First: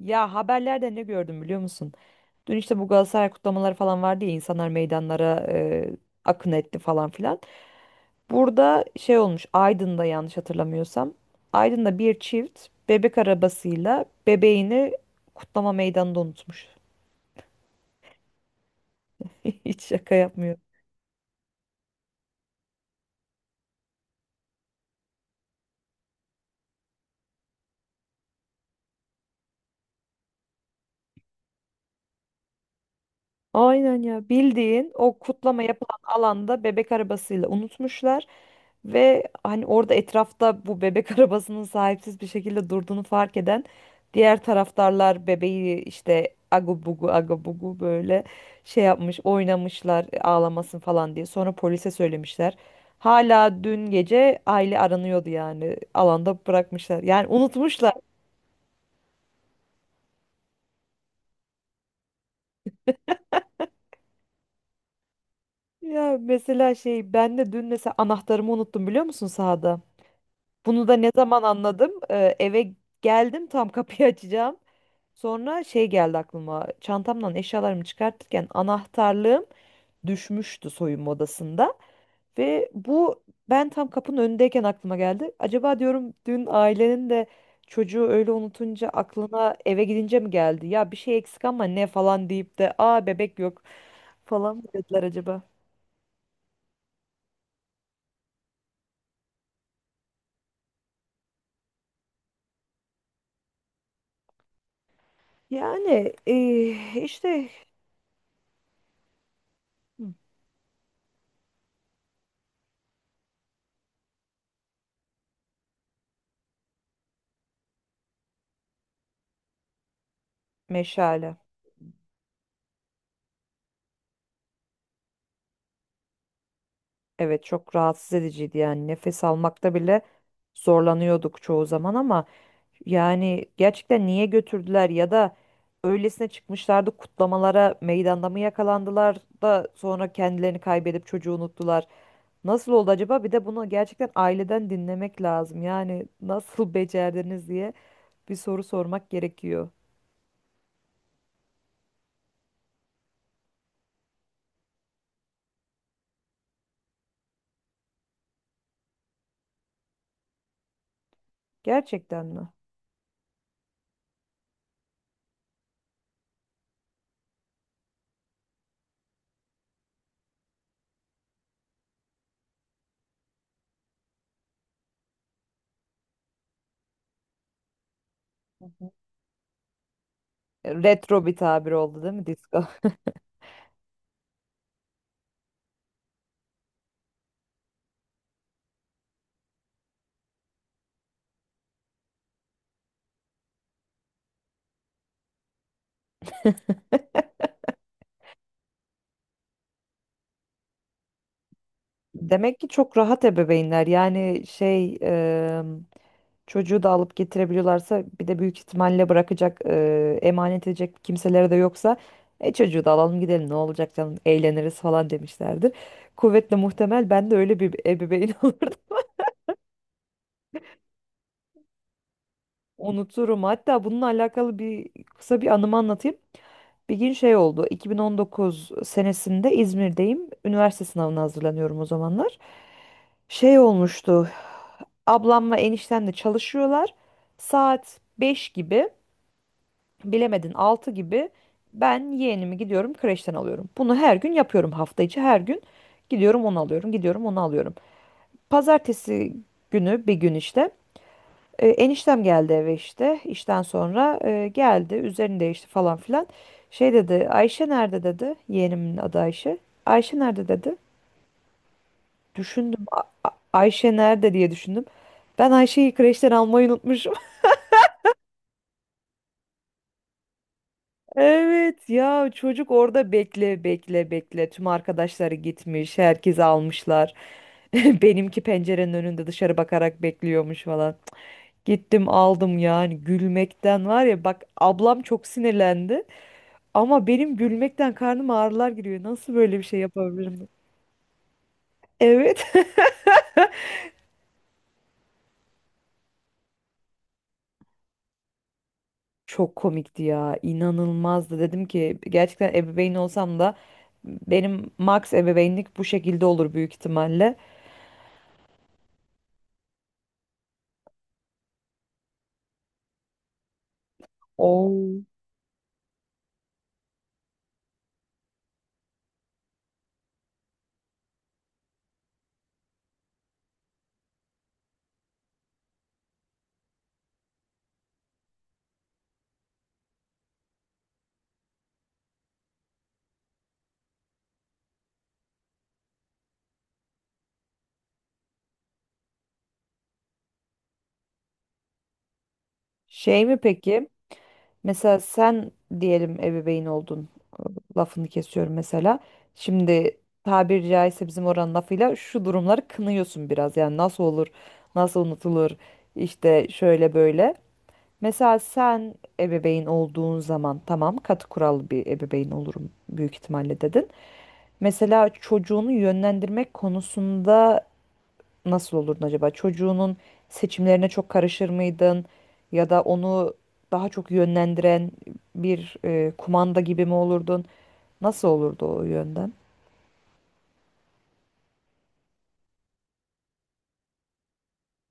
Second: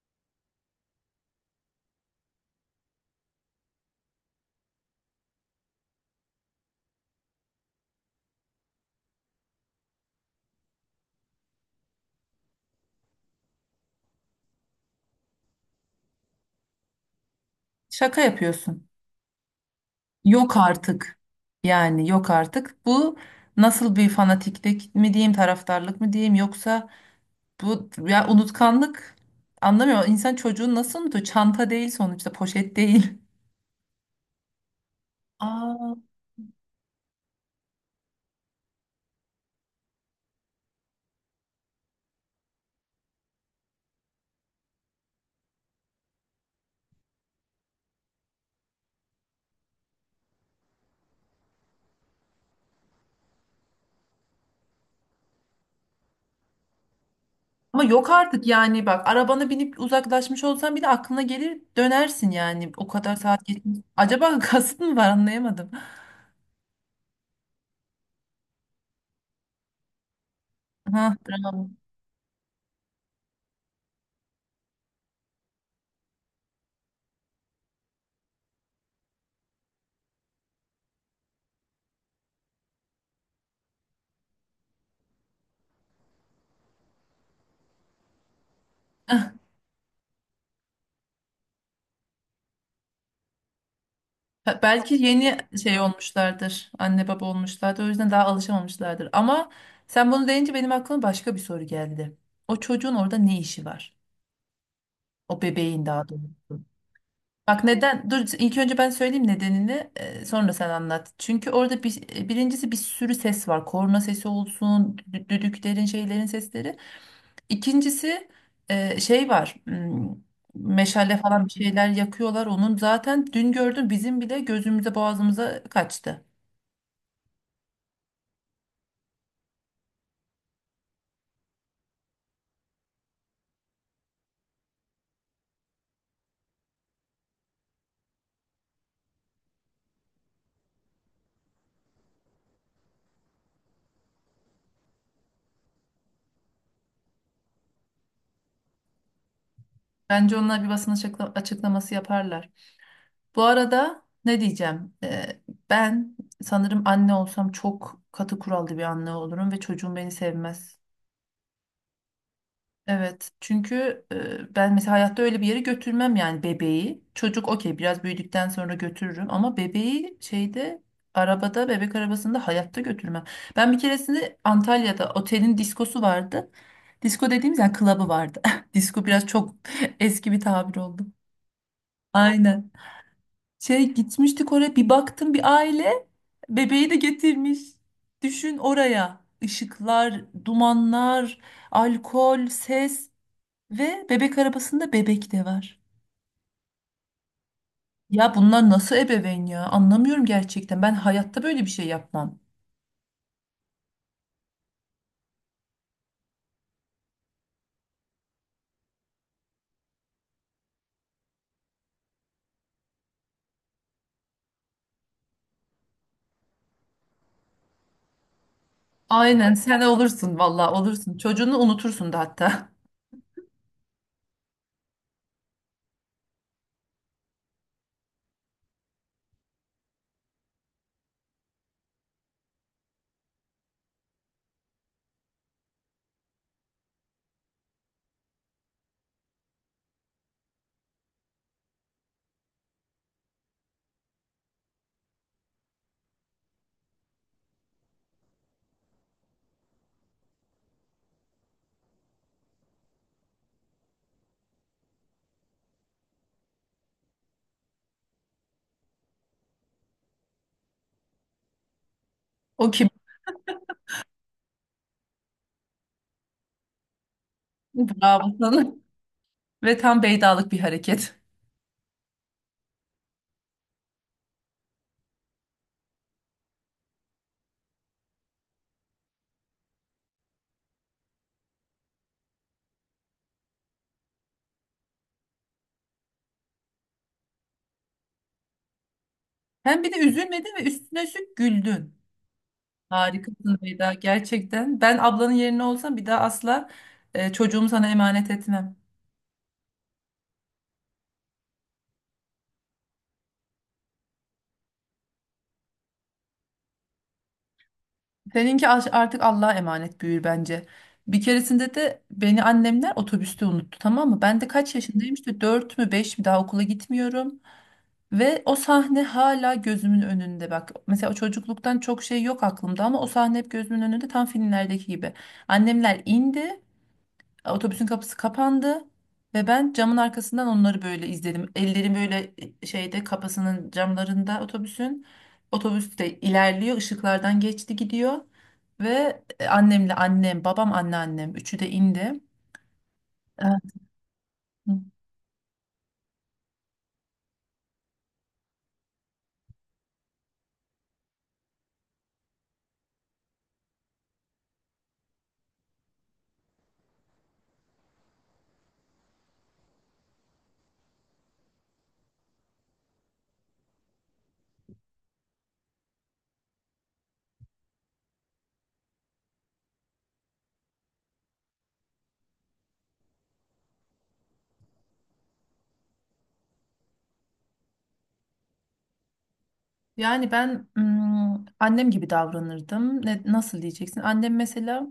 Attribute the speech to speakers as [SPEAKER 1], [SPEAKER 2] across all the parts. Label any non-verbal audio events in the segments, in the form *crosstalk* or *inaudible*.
[SPEAKER 1] Ya haberlerde ne gördüm biliyor musun? Dün işte bu Galatasaray kutlamaları falan vardı ya insanlar meydanlara akın etti falan filan. Burada şey olmuş Aydın'da yanlış hatırlamıyorsam. Aydın'da bir çift bebek arabasıyla bebeğini kutlama meydanında unutmuş.
[SPEAKER 2] Şaka yapıyorsun.
[SPEAKER 1] *laughs* Hiç şaka
[SPEAKER 2] Yok
[SPEAKER 1] yapmıyorum.
[SPEAKER 2] artık. Yani yok artık. Bu nasıl bir fanatiklik mi diyeyim, taraftarlık mı diyeyim yoksa bu ya unutkanlık anlamıyorum. İnsan çocuğun nasıl unutuyor? Çanta değil sonuçta, poşet değil.
[SPEAKER 1] Aynen ya bildiğin o kutlama
[SPEAKER 2] Aa,
[SPEAKER 1] yapılan alanda bebek arabasıyla unutmuşlar ve hani orada etrafta bu bebek *laughs* arabasının sahipsiz bir şekilde durduğunu fark eden diğer taraftarlar bebeği işte agu bugu agu bugu böyle şey yapmış oynamışlar ağlamasın falan diye sonra polise söylemişler. Hala dün gece aile aranıyordu yani alanda bırakmışlar yani
[SPEAKER 2] ama
[SPEAKER 1] unutmuşlar.
[SPEAKER 2] yok artık yani bak arabana binip uzaklaşmış olsan bile aklına gelir dönersin yani o kadar saat geçmiş. Acaba *laughs* kasıt mı var anlayamadım.
[SPEAKER 1] Ya mesela şey ben de dün mesela anahtarımı unuttum biliyor musun sahada? Bunu da ne
[SPEAKER 2] Ha,
[SPEAKER 1] zaman
[SPEAKER 2] bravo.
[SPEAKER 1] anladım? Eve geldim tam kapıyı *laughs* açacağım. Sonra şey geldi aklıma. Çantamdan eşyalarımı çıkartırken anahtarlığım düşmüştü soyunma odasında. Ve bu ben tam kapının önündeyken aklıma geldi. Acaba diyorum dün ailenin de çocuğu öyle unutunca
[SPEAKER 2] *laughs*
[SPEAKER 1] aklına eve gidince mi geldi? Ya bir şey eksik ama ne falan deyip de aa bebek yok falan
[SPEAKER 2] Ha,
[SPEAKER 1] mı
[SPEAKER 2] belki
[SPEAKER 1] dediler
[SPEAKER 2] yeni
[SPEAKER 1] acaba?
[SPEAKER 2] şey olmuşlardır. Anne baba olmuşlardır. O yüzden daha alışamamışlardır. Ama sen bunu deyince benim aklıma başka bir soru geldi. O çocuğun orada ne işi var? O bebeğin daha
[SPEAKER 1] Yani
[SPEAKER 2] doğrusu.
[SPEAKER 1] işte
[SPEAKER 2] Bak neden? Dur ilk önce ben söyleyeyim nedenini. Sonra sen anlat. Çünkü orada birincisi bir sürü ses var. Korna sesi olsun, düdüklerin, şeylerin sesleri. İkincisi şey var. Meşale
[SPEAKER 1] meşale.
[SPEAKER 2] falan bir şeyler yakıyorlar. Onun zaten dün gördüm bizim bile gözümüze boğazımıza kaçtı.
[SPEAKER 1] Evet çok rahatsız ediciydi yani nefes almakta bile zorlanıyorduk çoğu zaman ama yani gerçekten niye götürdüler ya da öylesine çıkmışlardı kutlamalara meydanda mı yakalandılar da sonra kendilerini kaybedip çocuğu unuttular. Nasıl oldu acaba? Bir de bunu gerçekten aileden dinlemek lazım. Yani nasıl *laughs* becerdiniz diye bir soru sormak gerekiyor.
[SPEAKER 2] Bence onlar bir açıklaması yaparlar. Bu arada ne diyeceğim? Ben sanırım anne olsam çok katı kurallı bir anne olurum ve çocuğum beni sevmez.
[SPEAKER 1] Gerçekten mi?
[SPEAKER 2] Evet, çünkü ben mesela hayatta öyle bir yere götürmem yani bebeği. Çocuk okey biraz büyüdükten sonra götürürüm ama bebeği arabada bebek arabasında hayatta götürmem. Ben bir keresinde Antalya'da otelin diskosu vardı. Disko dediğimiz yani klabı vardı. *laughs* Disko biraz çok *laughs* eski bir tabir oldu.
[SPEAKER 1] Retro bir tabir oldu değil mi disco?
[SPEAKER 2] Aynen.
[SPEAKER 1] *laughs*
[SPEAKER 2] Şey gitmiştik oraya bir baktım bir aile bebeği de getirmiş. Düşün oraya ışıklar, dumanlar, alkol, ses ve bebek arabasında bebek de var. Ya bunlar nasıl ebeveyn ya? Anlamıyorum gerçekten. Ben hayatta böyle bir şey yapmam.
[SPEAKER 1] Demek ki çok rahat ebeveynler. Yani şey çocuğu da alıp getirebiliyorlarsa bir de büyük ihtimalle bırakacak, emanet edecek kimseleri de yoksa çocuğu da alalım gidelim ne olacak canım eğleniriz falan demişlerdir. Kuvvetle muhtemel ben de öyle bir ebeveyn *laughs* olurdum.
[SPEAKER 2] Aynen sen olursun valla olursun. Çocuğunu unutursun da hatta. *laughs*
[SPEAKER 1] Unuturum. Hatta bununla alakalı bir kısa bir anımı anlatayım. Bir gün şey oldu. 2019 senesinde İzmir'deyim. Üniversite sınavına hazırlanıyorum o zamanlar. Şey olmuştu. Ablamla eniştem de çalışıyorlar. Saat 5 gibi. Bilemedin 6 gibi ben yeğenimi gidiyorum kreşten alıyorum. Bunu her gün yapıyorum hafta içi her gün gidiyorum onu alıyorum gidiyorum onu alıyorum. Pazartesi günü bir gün işte eniştem geldi eve işte işten sonra geldi üzerini değişti falan filan. Şey dedi Ayşe nerede dedi yeğenimin adı Ayşe. Ayşe nerede dedi.
[SPEAKER 2] O
[SPEAKER 1] Düşündüm
[SPEAKER 2] kim?
[SPEAKER 1] " Ayşe nerede" diye düşündüm. Ben Ayşe'yi kreşten almayı unutmuşum.
[SPEAKER 2] Bravo sana. Ve tam beydalık bir hareket.
[SPEAKER 1] Evet ya çocuk orada bekle bekle bekle tüm arkadaşları gitmiş herkesi almışlar. *laughs* Benimki pencerenin önünde dışarı bakarak bekliyormuş falan. Cık, gittim aldım yani gülmekten var ya bak ablam çok sinirlendi ama benim gülmekten karnım ağrılar giriyor. Nasıl böyle bir şey
[SPEAKER 2] Hem bir de
[SPEAKER 1] yapabilirim?
[SPEAKER 2] üzülmedin ve üstüne üstlük güldün.
[SPEAKER 1] Evet.
[SPEAKER 2] Harikasın Beyda gerçekten. Ben ablanın yerine olsam bir daha asla çocuğumu sana emanet etmem.
[SPEAKER 1] *laughs* Çok komikti ya inanılmazdı dedim ki gerçekten ebeveyn olsam da benim max ebeveynlik bu şekilde olur büyük ihtimalle.
[SPEAKER 2] Seninki artık Allah'a emanet büyür bence. Bir keresinde de beni annemler otobüste unuttu tamam mı? Ben de kaç
[SPEAKER 1] Oo.
[SPEAKER 2] yaşındayım işte 4 mü 5 mi daha okula gitmiyorum. Ve o sahne hala gözümün önünde bak. Mesela o çocukluktan çok şey yok aklımda ama o sahne hep gözümün önünde tam filmlerdeki gibi. Annemler indi, otobüsün kapısı kapandı ve ben camın arkasından onları böyle izledim. Ellerim böyle şeyde kapısının camlarında otobüsün. Otobüs de ilerliyor, ışıklardan geçti gidiyor ve annem, babam anneannem üçü de indi.
[SPEAKER 1] Şey mi
[SPEAKER 2] Evet.
[SPEAKER 1] peki? Mesela sen diyelim ebeveyn oldun. Lafını kesiyorum mesela. Şimdi tabiri caizse bizim oranın lafıyla şu durumları kınıyorsun biraz. Yani nasıl olur, nasıl unutulur, işte şöyle böyle. Mesela sen ebeveyn olduğun zaman tamam katı kurallı bir ebeveyn olurum büyük ihtimalle dedin. Mesela çocuğunu yönlendirmek konusunda nasıl olurdun acaba? Çocuğunun seçimlerine çok karışır mıydın? Ya da onu daha çok yönlendiren bir kumanda gibi mi olurdun? Nasıl olurdu o yönden?
[SPEAKER 2] Yani ben annem gibi davranırdım. Nasıl diyeceksin? Annem mesela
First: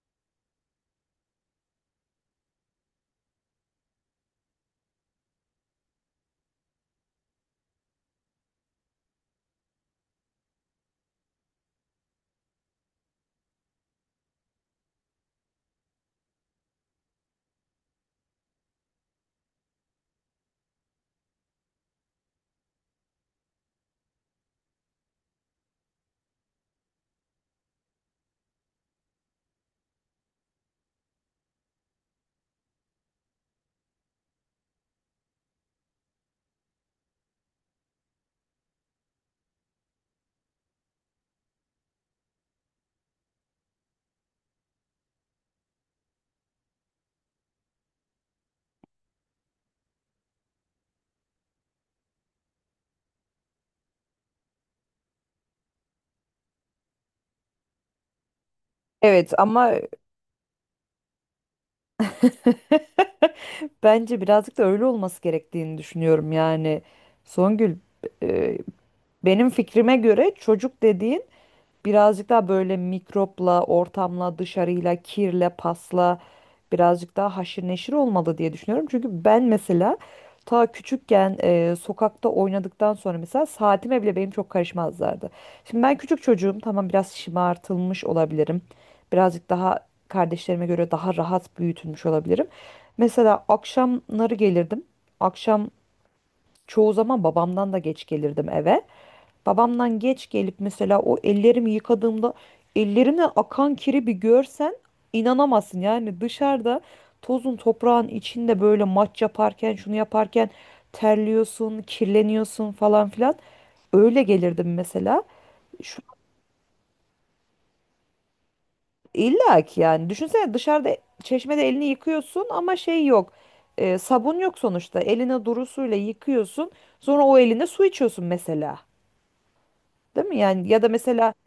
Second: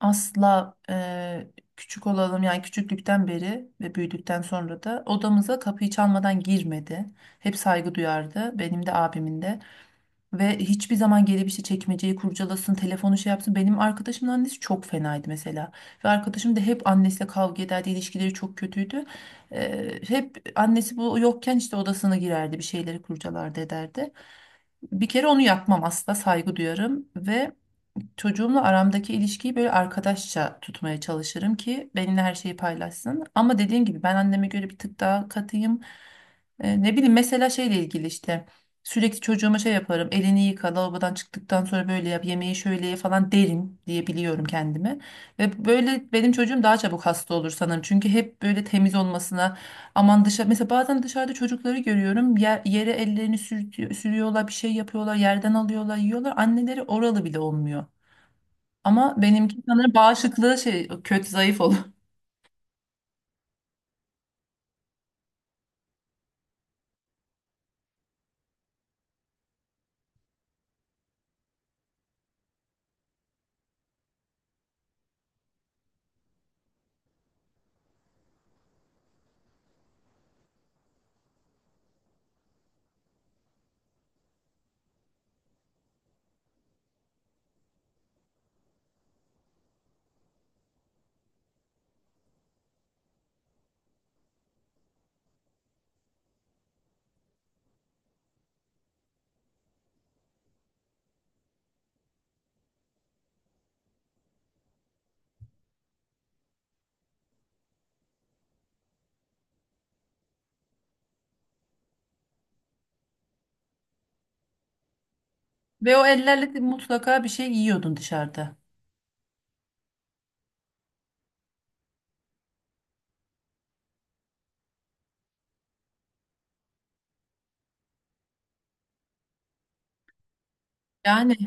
[SPEAKER 2] asla küçük olalım yani küçüklükten beri ve büyüdükten sonra da odamıza kapıyı çalmadan girmedi. Hep saygı duyardı benim de abimin de ve hiçbir zaman gelip işte çekmeceyi kurcalasın telefonu şey yapsın. Benim arkadaşımın annesi çok fenaydı mesela ve arkadaşım da hep annesiyle kavga ederdi ilişkileri çok kötüydü. Hep annesi bu yokken işte odasına girerdi bir şeyleri kurcalardı ederdi. Bir kere onu yapmam asla saygı duyarım ve çocuğumla aramdaki ilişkiyi böyle arkadaşça tutmaya çalışırım ki benimle her şeyi paylaşsın. Ama dediğim gibi ben anneme göre bir tık daha katıyım. Ne bileyim mesela şeyle ilgili işte sürekli çocuğuma şey yaparım. Elini yıka, lavabodan çıktıktan sonra böyle yap, yemeği şöyle ye falan derim diye biliyorum kendime. Ve böyle benim çocuğum daha çabuk hasta olur sanırım. Çünkü hep böyle temiz olmasına aman dışarı mesela bazen dışarıda çocukları görüyorum. Yere ellerini sürüyorlar, bir şey yapıyorlar, yerden alıyorlar, yiyorlar. Anneleri oralı bile olmuyor. Ama
[SPEAKER 1] Evet
[SPEAKER 2] benimki
[SPEAKER 1] ama
[SPEAKER 2] sanırım bağışıklığı kötü zayıf olur.
[SPEAKER 1] *laughs* bence birazcık da öyle olması gerektiğini düşünüyorum yani. Songül, e, benim fikrime göre çocuk dediğin birazcık daha böyle mikropla, ortamla, dışarıyla, kirle, pasla birazcık daha haşır neşir olmalı diye düşünüyorum. Çünkü ben mesela ta küçükken sokakta oynadıktan sonra mesela saatime bile benim çok karışmazlardı. Şimdi ben küçük çocuğum tamam biraz şımartılmış olabilirim. Birazcık daha kardeşlerime göre daha rahat büyütülmüş olabilirim. Mesela akşamları gelirdim. Akşam çoğu zaman babamdan da geç gelirdim eve. Babamdan geç gelip mesela o ellerimi yıkadığımda ellerimden akan kiri bir görsen inanamazsın. Yani dışarıda tozun toprağın içinde böyle maç yaparken şunu yaparken terliyorsun, kirleniyorsun falan filan. Öyle gelirdim mesela.
[SPEAKER 2] *laughs* Ve
[SPEAKER 1] Şu,
[SPEAKER 2] o ellerle de mutlaka bir şey yiyordun dışarıda.
[SPEAKER 1] illa ki yani düşünsene dışarıda çeşmede elini yıkıyorsun ama şey yok. E, sabun yok sonuçta. Eline duru suyla yıkıyorsun. Sonra o eline su içiyorsun mesela. Değil mi? Yani ya da mesela
[SPEAKER 2] Yani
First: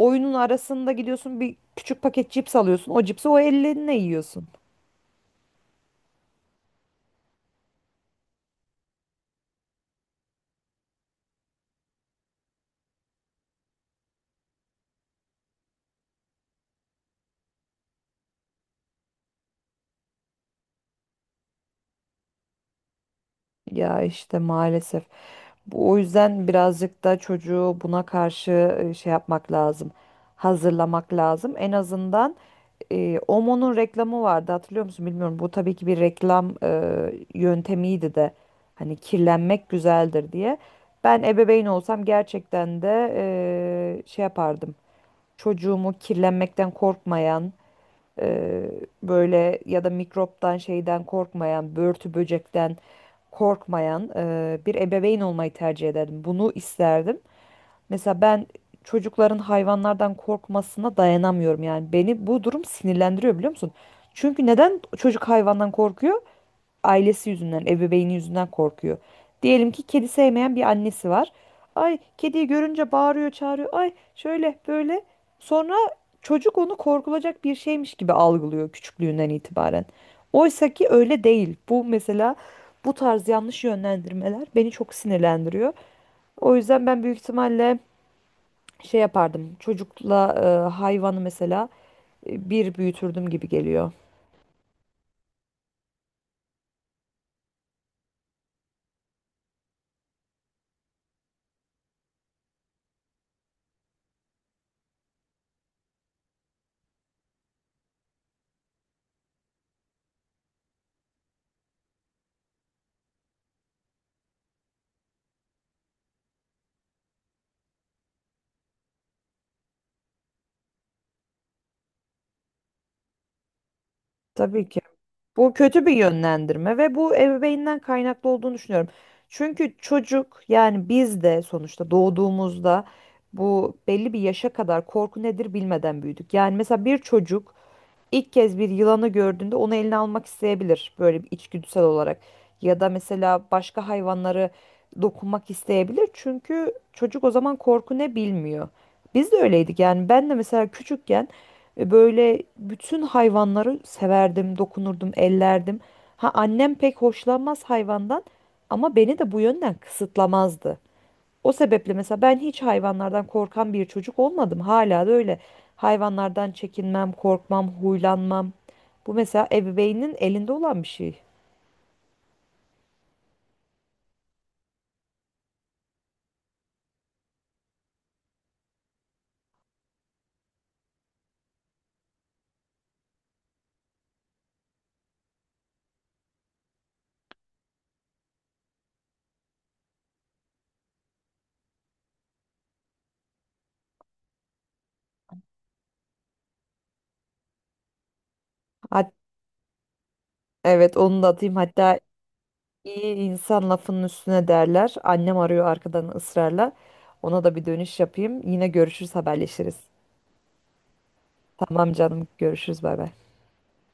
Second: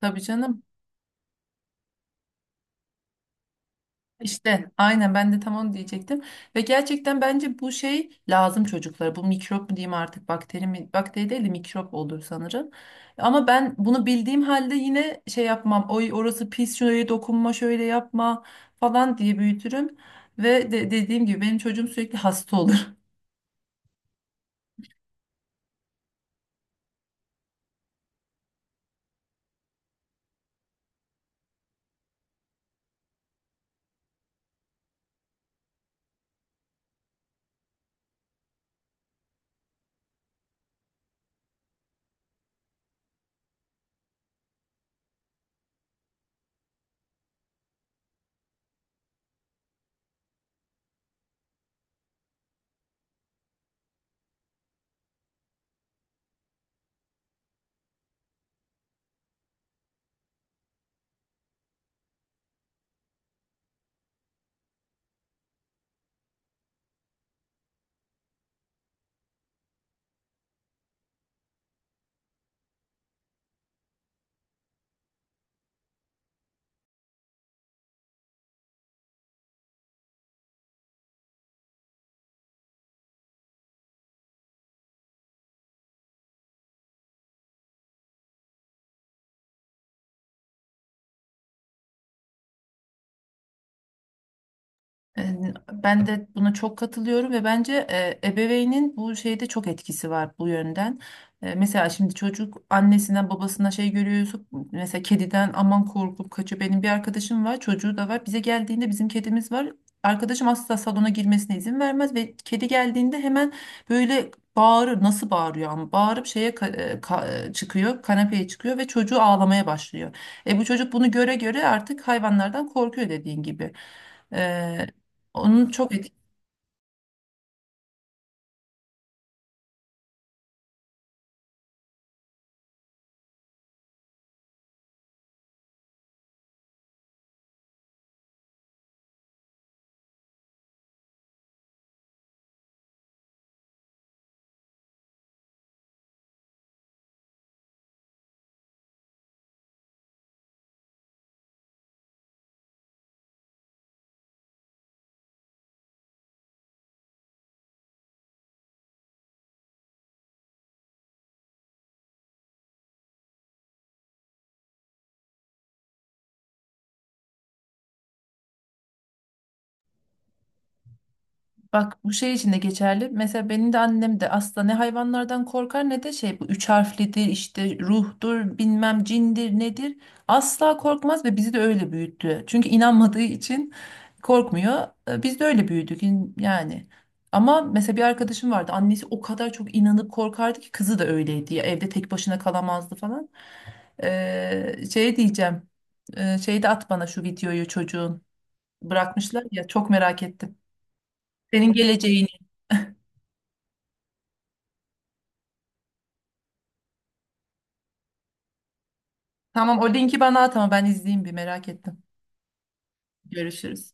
[SPEAKER 2] tabii canım.
[SPEAKER 1] arasında gidiyorsun bir küçük paket cips alıyorsun. O cipsi o elinle yiyorsun.
[SPEAKER 2] İşte aynen ben de tam onu diyecektim. Ve gerçekten bence bu şey lazım çocuklara. Bu mikrop mu diyeyim artık bakteri mi? Bakteri değil de mikrop olur sanırım. Ama ben bunu bildiğim halde yine şey yapmam. Oy orası pis şuraya dokunma şöyle yapma falan diye büyütürüm. Dediğim gibi benim çocuğum sürekli hasta olur.
[SPEAKER 1] Ya işte maalesef. Bu, o yüzden birazcık da çocuğu buna karşı şey yapmak lazım. Hazırlamak lazım. En azından OMO'nun reklamı vardı hatırlıyor musun bilmiyorum. Bu tabii ki bir reklam yöntemiydi de. Hani kirlenmek güzeldir diye. Ben ebeveyn olsam gerçekten de şey yapardım. Çocuğumu kirlenmekten korkmayan böyle ya da mikroptan şeyden korkmayan, börtü böcekten korkmayan bir ebeveyn olmayı tercih ederdim. Bunu isterdim. Mesela ben çocukların hayvanlardan korkmasına dayanamıyorum yani. Beni bu durum sinirlendiriyor biliyor musun? Çünkü neden çocuk hayvandan korkuyor? Ailesi yüzünden, ebeveyni yüzünden korkuyor. Diyelim ki kedi sevmeyen bir annesi var. Ay kediyi görünce bağırıyor, çağırıyor. Ay şöyle böyle. Sonra çocuk onu korkulacak bir şeymiş gibi algılıyor küçüklüğünden itibaren. Oysa ki öyle değil. Bu mesela bu tarz yanlış yönlendirmeler beni çok sinirlendiriyor. O yüzden ben büyük ihtimalle şey yapardım. Çocukla hayvanı mesela bir büyütürdüm gibi geliyor.
[SPEAKER 2] E, Ben de buna çok katılıyorum ve bence ebeveynin bu şeyde çok etkisi var bu yönden. Mesela şimdi çocuk annesinden babasına şey görüyorsa mesela kediden aman korkup kaçıyor. Benim bir arkadaşım var çocuğu da var bize geldiğinde bizim kedimiz var. Arkadaşım asla salona girmesine izin vermez ve kedi geldiğinde hemen böyle bağırır nasıl bağırıyor ama bağırıp şeye ka- e, ka- e, çıkıyor kanepeye çıkıyor ve çocuğu ağlamaya başlıyor. E bu çocuk bunu göre göre artık hayvanlardan korkuyor dediğin gibi.
[SPEAKER 1] Tabii ki. Bu
[SPEAKER 2] Onun
[SPEAKER 1] kötü bir
[SPEAKER 2] çok etkili.
[SPEAKER 1] yönlendirme ve bu ebeveynden kaynaklı olduğunu düşünüyorum. Çünkü çocuk yani biz de sonuçta doğduğumuzda bu belli bir yaşa kadar korku nedir bilmeden büyüdük. Yani mesela bir çocuk İlk kez bir yılanı gördüğünde onu eline almak isteyebilir böyle bir içgüdüsel olarak. Ya da mesela başka hayvanları dokunmak isteyebilir. Çünkü çocuk o zaman korku ne bilmiyor. Biz de öyleydik yani ben de mesela küçükken böyle bütün hayvanları severdim, dokunurdum, ellerdim. Ha annem pek hoşlanmaz hayvandan ama beni de bu yönden kısıtlamazdı. O sebeple mesela ben hiç hayvanlardan korkan bir çocuk olmadım. Hala da öyle. Hayvanlardan çekinmem, korkmam, huylanmam. Bu mesela ebeveynin elinde olan bir şey.
[SPEAKER 2] Bak bu şey için de geçerli. Mesela benim de annem de asla ne hayvanlardan korkar ne de şey bu üç harflidir işte ruhtur bilmem cindir nedir. Asla korkmaz ve bizi de öyle büyüttü. Çünkü inanmadığı için korkmuyor. Biz de öyle büyüdük yani. Ama mesela bir arkadaşım vardı. Annesi o kadar çok inanıp korkardı ki kızı da öyleydi. Ya, evde tek başına kalamazdı falan. Şey diyeceğim. Şey de at bana şu videoyu çocuğun.
[SPEAKER 1] Hat
[SPEAKER 2] Bırakmışlar ya çok merak ettim.
[SPEAKER 1] evet onu da atayım.
[SPEAKER 2] Senin
[SPEAKER 1] Hatta
[SPEAKER 2] geleceğini.
[SPEAKER 1] iyi insan lafının üstüne derler. Annem arıyor arkadan ısrarla. Ona da bir dönüş yapayım. Yine görüşürüz, haberleşiriz.
[SPEAKER 2] Tamam o linki bana at ama ben izleyeyim bir merak
[SPEAKER 1] Tamam
[SPEAKER 2] ettim.
[SPEAKER 1] canım, görüşürüz, bay bay.
[SPEAKER 2] Görüşürüz.